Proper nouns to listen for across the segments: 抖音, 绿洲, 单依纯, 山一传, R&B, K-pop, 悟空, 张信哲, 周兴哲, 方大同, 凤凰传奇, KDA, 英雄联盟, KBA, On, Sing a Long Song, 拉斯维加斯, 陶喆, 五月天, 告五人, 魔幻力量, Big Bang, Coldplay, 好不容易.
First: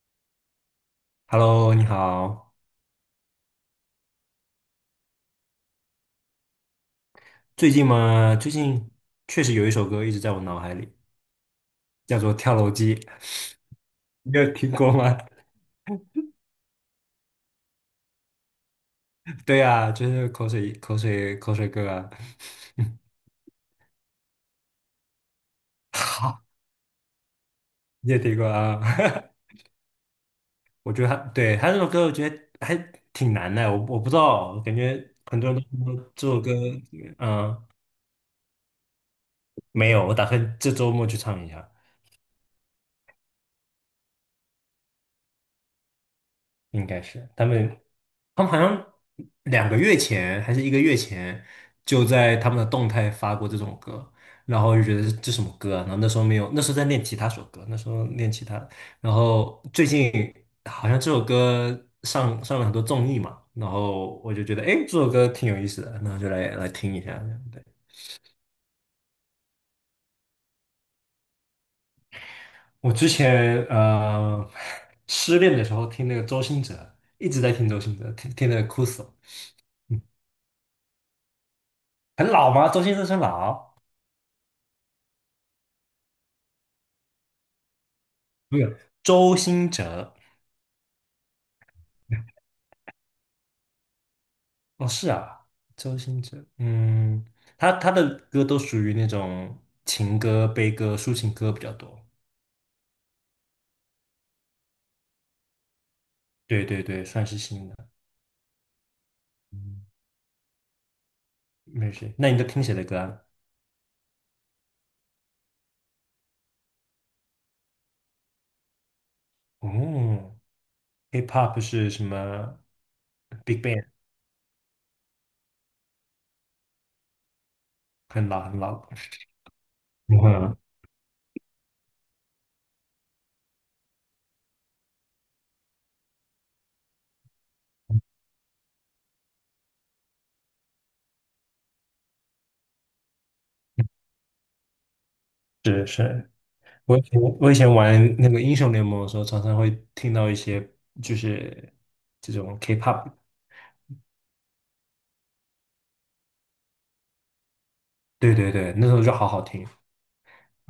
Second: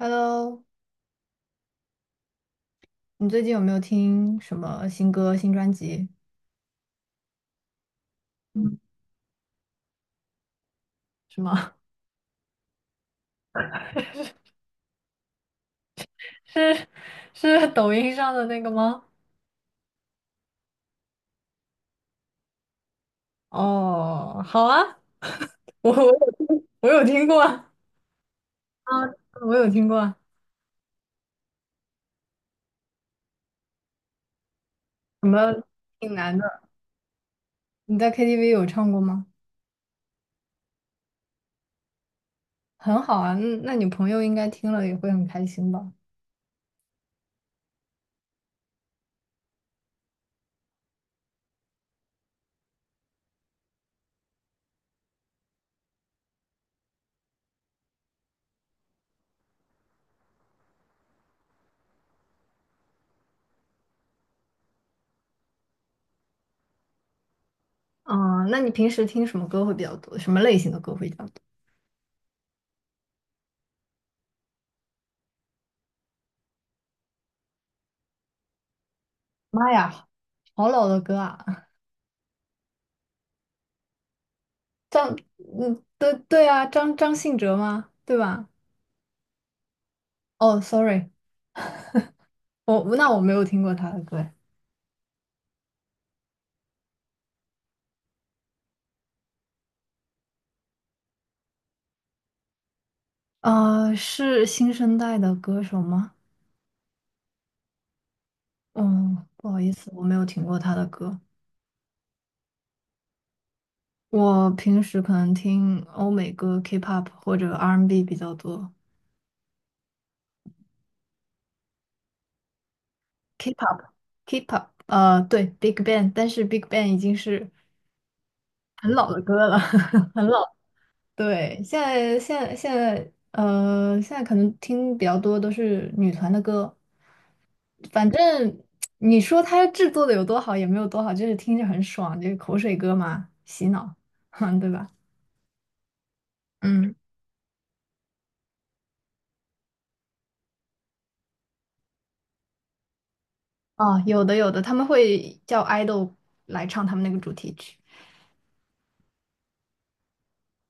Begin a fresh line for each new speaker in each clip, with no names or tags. Hello，
Hello，你好。
你最近有没有听什么新歌、新专辑？
最近嘛，最
嗯，
近确实有一首歌一直在我脑海里，
是吗？
叫做《跳楼机》，你有听过吗？
是是抖音上的那个吗？
对啊，就是口水、口水、口水歌啊。
哦，好啊，我我有
好，
我有听过啊，
你也听过啊？
我有听过啊，
我觉得他对他这首歌，我觉得还挺难的。我不知道，我感觉
什
很
么
多人都说
挺
这
难
首歌，
的？
嗯、
你在 KTV 有唱过吗？
没有。我打算这周末去唱一下。
很好啊，那你朋友应该听了也会很开心吧？
应该是他们，他们好像2个月前还是1个月前，就在他们的动态发过这种歌，然后就觉得这什么歌啊？然后那时候没有，那时候在练吉他首歌，那时候练吉他，然后最近好像这首歌上了很多综艺嘛，然后我就觉得，哎，这首歌挺有意思的，然后就来听一下这样。对，
啊，那你平时听什么歌会比较多？什么类型的歌会比较多？
我之前失恋的时候听那个周兴哲，一直在听周兴哲，听的哭死了。
妈
嗯，
呀，好老的歌啊！
很老吗？周兴哲很老。
张，嗯，对对啊，张信哲吗？对吧？
没有周兴哲。
哦，sorry，那我没有听过他的歌诶
哦，是啊，周兴哲，嗯，他的歌都属于那种情歌、悲歌、抒情歌比较多。
是新生代的歌手吗？
对对对，算是新的。
嗯，不好意
嗯，
思，我没有听过他的歌。
没事。那你都听谁的歌啊？
我平时可能听欧美歌、K-pop 或者 R&B 比较多。
哦，Hip-Hop 是什么？Big
K-pop、
Bang，
K-pop，对，Big Bang，但是 Big Bang 已经是
很老很老。
很老的 歌了，很老。
嗯，
对，现在现在可能听比较多都是女团的歌。反正你说它制作的有多好也没有多好，就是听着很爽，就是口水歌嘛，洗脑，哼，对吧？
是是。
嗯，
我以前玩那个英雄联盟的时候，常常会听到一些就是这种 K-pop。
哦，有的有的，他们会叫 idol 来唱他们那个主题曲，
对对对，那时候就好好听，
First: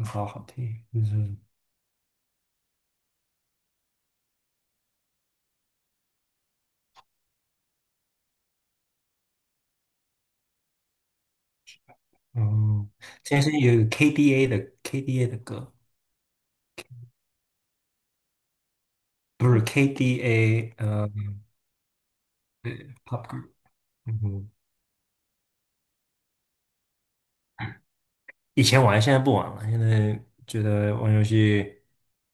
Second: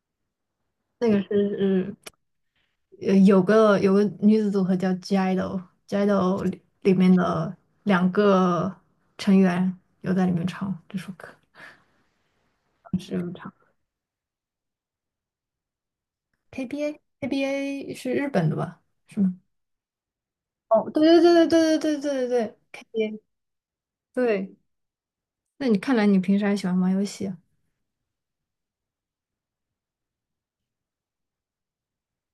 好好听。
那个
嗯。
是有个女子组合叫 G idol，G idol 里面的两个成员有在里面唱这首歌，
哦，
是有
现
唱
在是有 KDA 的 KDA 的歌，
KBA KBA 是日本的吧？是吗？
不是 KDA，
哦，
呃，
对对对对对对对对对
对
，KBA
，pop group，嗯哼，
对。那你看来你平时还喜欢玩游戏啊，
以前玩，现在不玩了，现在觉得玩游戏，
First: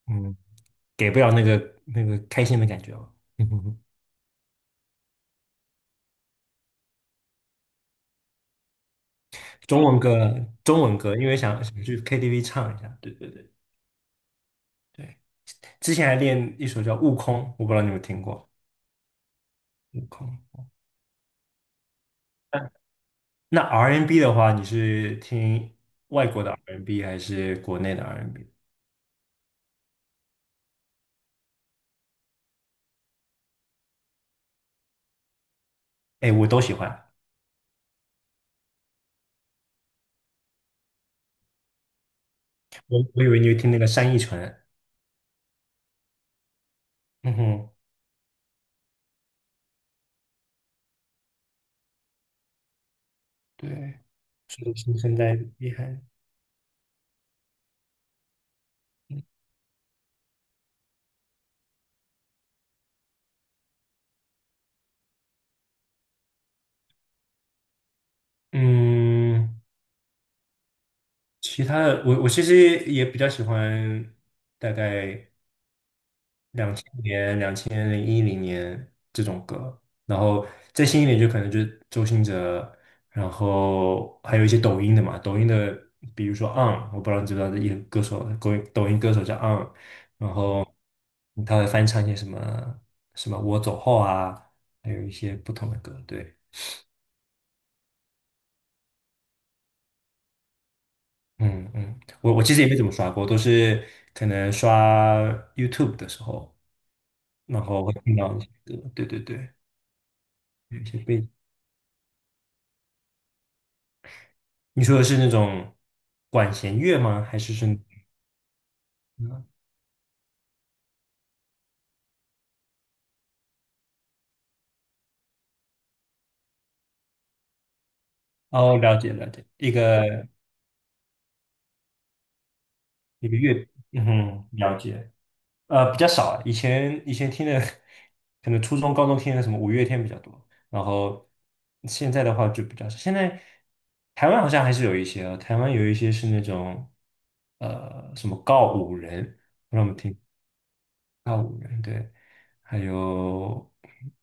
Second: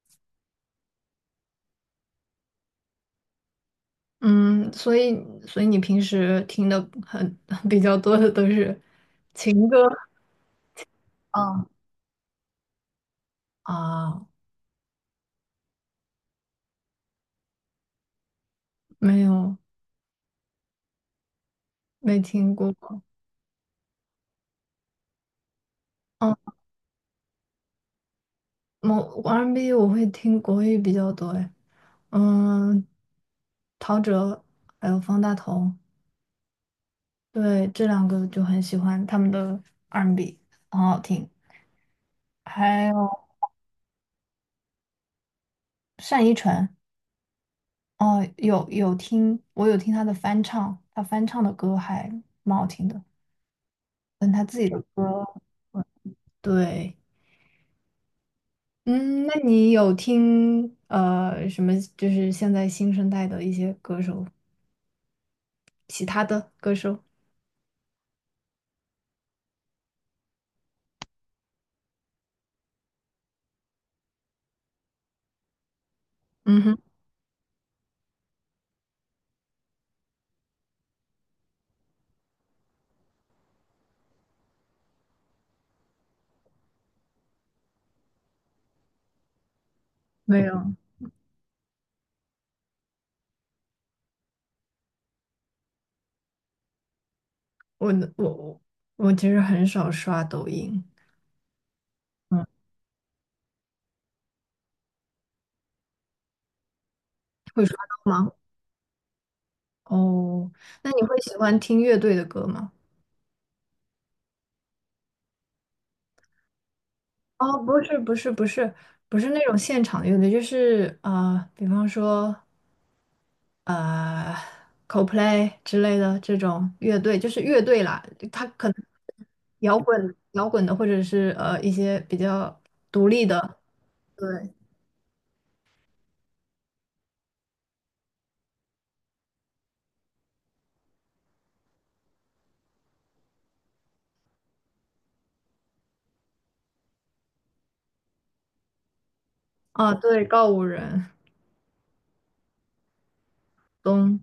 嗯，给不了那个那个开心的感觉了。嗯哼，
嗯，所以你平时听的很 比较多的都是情歌，
中文歌，中文歌，因为想
啊
想去 KTV 唱一下，对对对
啊，
对，之前还练一首叫《悟空》，我不知道你有没有听过
没有
《悟空》。
没听过，
那 R&B 的话，你是听外
嗯，
国的 R&B 还是国内的 R&B？
我 R&B 我会听国语比较多，哎，嗯，陶喆还有方大同，
哎，我都喜欢。
对，这两个就很喜欢他们的 R&B，很好听，还
我
有
我以为你会听那个山一传，
单依纯，
嗯哼，
哦，有听，我有听他的翻唱，他翻唱的歌还蛮好听的，
对，
但他自
是
己
的
的
新现
歌，
在厉
嗯
害。
对，嗯，那你有听什么？就是现在新生代的一些歌手，其他的歌手？
嗯，其他的我其实也比较喜欢大概。
嗯
两
哼，
年、零一零年这种歌，然后再新一点就可能就是周兴哲，然后还有一些抖音的嘛，抖音的比如说 On，我不知道你知不知道这一个歌手，抖音歌手叫 On，然
没
后
有，
他会翻唱一些什么什么我走后啊，还有一些不同的歌，对。
我我我我其实很少刷抖音，
嗯嗯，我
嗯，
其实也没怎么刷过，都是可能刷 YouTube 的时候，然
会刷
后会
到
听
吗？
到一些歌，对对对，
哦，
有一
那
些
你会
背景。
喜欢听乐队的歌吗？
你说的是那种管弦乐吗？还是
哦，
是？
不是不是不是不是那
嗯
种现场乐队，就是比方说呃，Coldplay 之类的这种乐队，就是乐队啦，它可能
哦，了解了解，一
摇滚
个
摇滚的，或者是一些比较独立
一个
的，
乐，嗯
对
哼了解。呃，比较少啊以前听的，可能初中、高中听的什么五月天比较多，然后现在的话就比较少。现在台湾好像还是有一些啊，台湾有一些是那种呃什么告五人，不知我
啊，
们听
对，告五人
告五人，对，还有
东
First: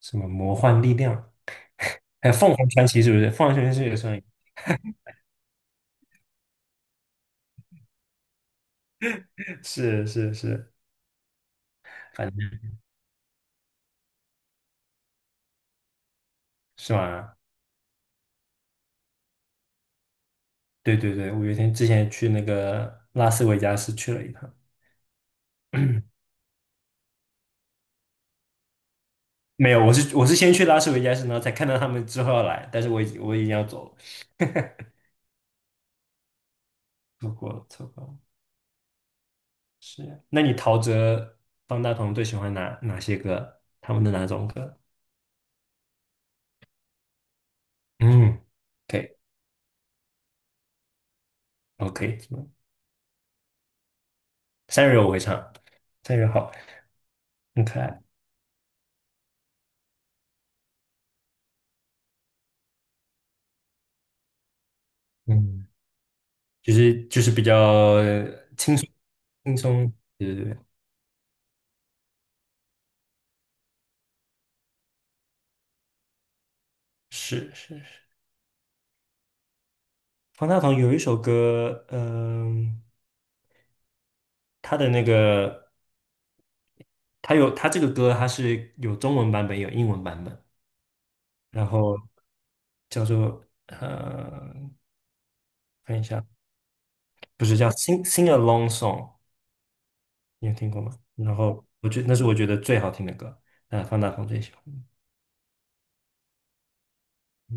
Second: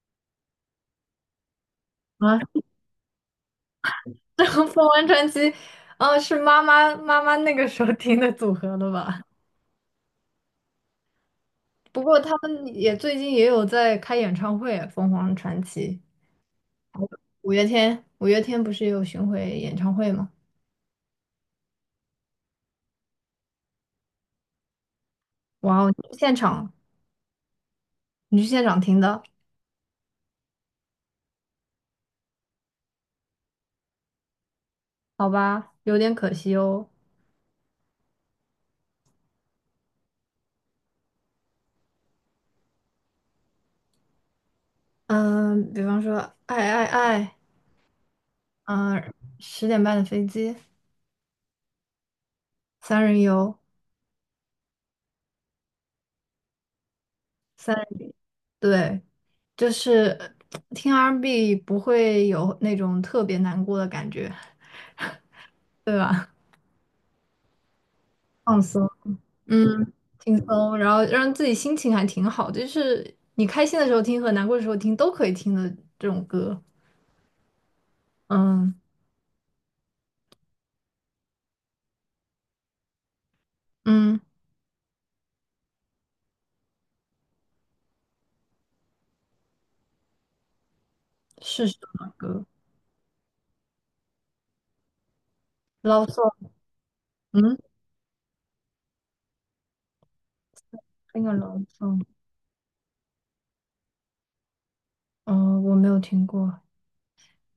什么魔幻力量，
啊，
还有 凤凰传奇是不是？凤凰传奇是也算。
这个凤凰传奇，啊，是妈妈那个时候听的组合的吧？
是是是，
不过
反
他们
正
也最近也有在开演唱会啊，凤凰传奇。
是吧？
五月天不是有巡回演唱会吗？
对对对，五月天之前去那个拉斯维加斯去了一趟，
哇哦，你去现场听的，
没有，我是先去拉斯维加斯，然后才看到他们之后要来，但是我已经要走了，
好吧，有点可惜哦。
错过了错过了。是啊，那你陶喆、方大同最喜欢哪些歌？他们的哪种歌？
嗯，比方说《爱爱爱》，
嗯
嗯，
，OK
十点半的飞机，
OK，
三人游，
三人我会唱，三人好，很
三
可爱，
人，对，就是听 R&B and B 不会有那种特别难过的感觉，
嗯，
对吧？
就是比较呃
放松，
轻
嗯，
松，对
轻
对对，
松，然后让自己心情还挺好，就是你开心的时候听和难过的时候听都可以听的这种歌，
是是。
嗯。
方大同有一首歌，
嗯，
他的那个，他这个歌，它是有中文版本，有英文版本，
是
然
什
后
么歌
叫做
l
看一
o
下，不
嗯，
是叫《Sing a Long Song》，你有听过吗？
那个
然
l o
后
v
我觉那是我觉得最好听的歌，那方大同最喜欢
哦，我没有听过。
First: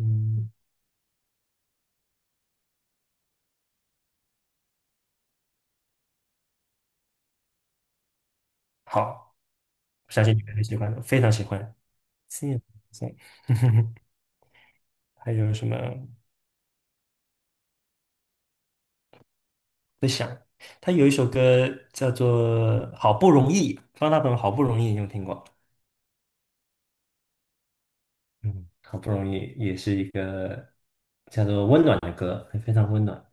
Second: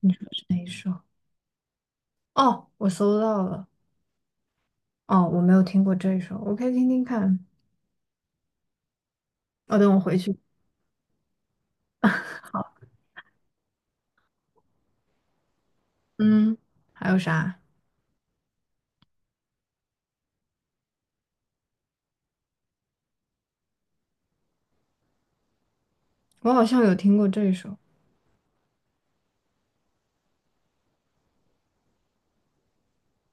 你说是哪一首？哦，我搜到了。哦，我没有听过这一首，我可以听听看。
好，
哦，等我
我
回
相信
去。
你们很喜欢的，非常喜欢 《Sing a Long
好，
Song》还有什么？
嗯，还有啥？
他有一首歌叫做《好不容易》，方大同《好不容易》，你有听过？
我好像有听过这一首。
嗯，好不容易也是一个叫做温暖的歌，非常温暖，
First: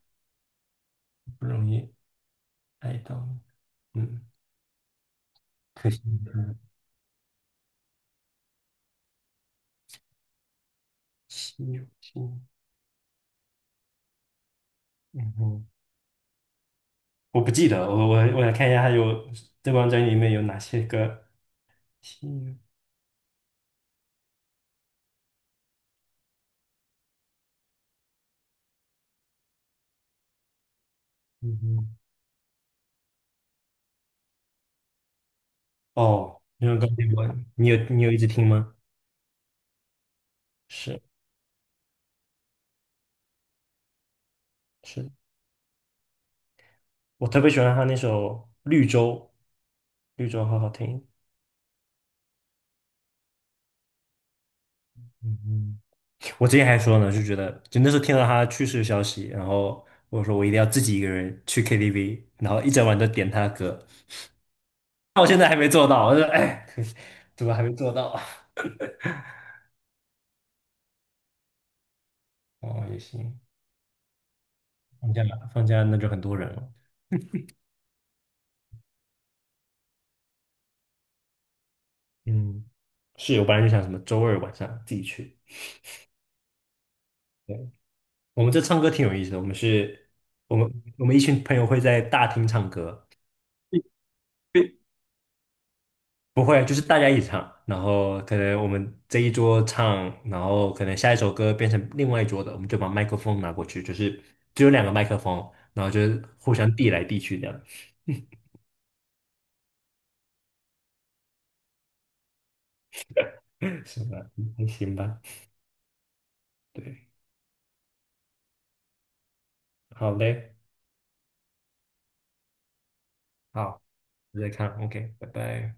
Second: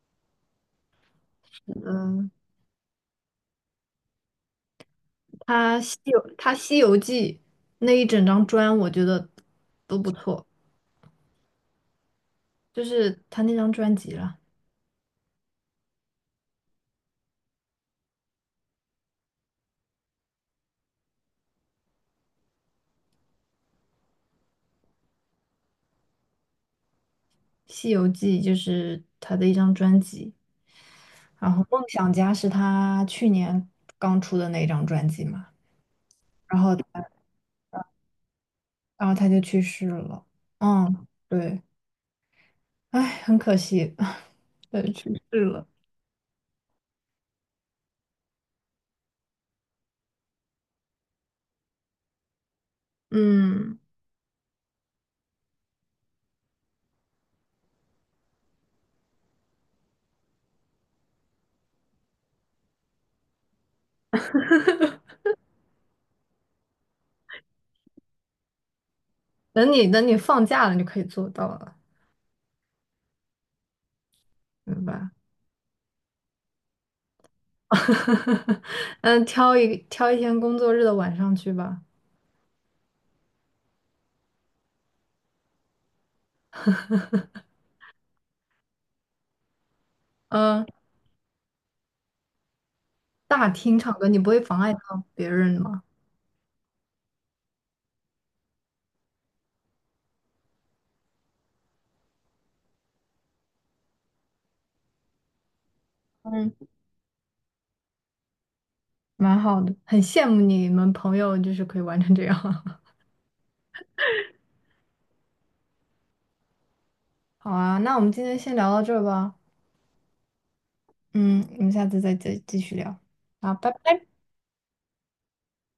不容易
嗯，
爱到你嗯，可惜你
他
的
《西游记》那一整张专，我觉得都不错，
心有心。
就是他那张专辑了，
嗯哼，我不记得，我想看一下，还有这张专辑里面有哪些歌？心
《西游记》就是他的一张专辑。
有，
然
嗯
后《梦
哼，
想家》是他去年刚出的那一张专辑嘛，
哦，
然
那
后
首
他
歌给我你有一直听吗？
然后他就去世了。
是
嗯，对，哎，很可惜，对，去
是，
世了。
我特别喜欢他那首《绿洲》，绿洲好好听。
嗯，
嗯嗯，我之前还说呢，就觉得就那时候听到他去世的消息，然后我说我一定要自己一个人去 KTV，然后一整晚都点他的歌。那我现在还没做到，我就说哎，可惜怎么还没做到啊
等你放假了，你就可以做到了，
哦，也行，
明白？
放假放假那就很多人了。
嗯，挑一天工作日的晚上去吧。
嗯，是我本来就想什么周二晚上自己去。对，我们这唱歌挺有意思的，我们是，我
嗯，
们我们一群朋友会在大厅唱歌。
大厅唱歌，你不会妨碍到别人吗？
不会，就是大家一起唱，然后可能我们这一桌唱，然后可能下一首歌变成另外一桌的，我们就把麦克风拿过去，就是只有两个麦克风，然后就是
嗯，
互相递来递去这样。
蛮好的，很羡慕你们朋友，就是可以玩成这样。
是吧？嗯还行吧。对，
好啊，那我们今天先聊到这儿吧。
好嘞，
嗯，我们下次再继续聊。好，拜
好，
拜。
再看，OK，拜拜。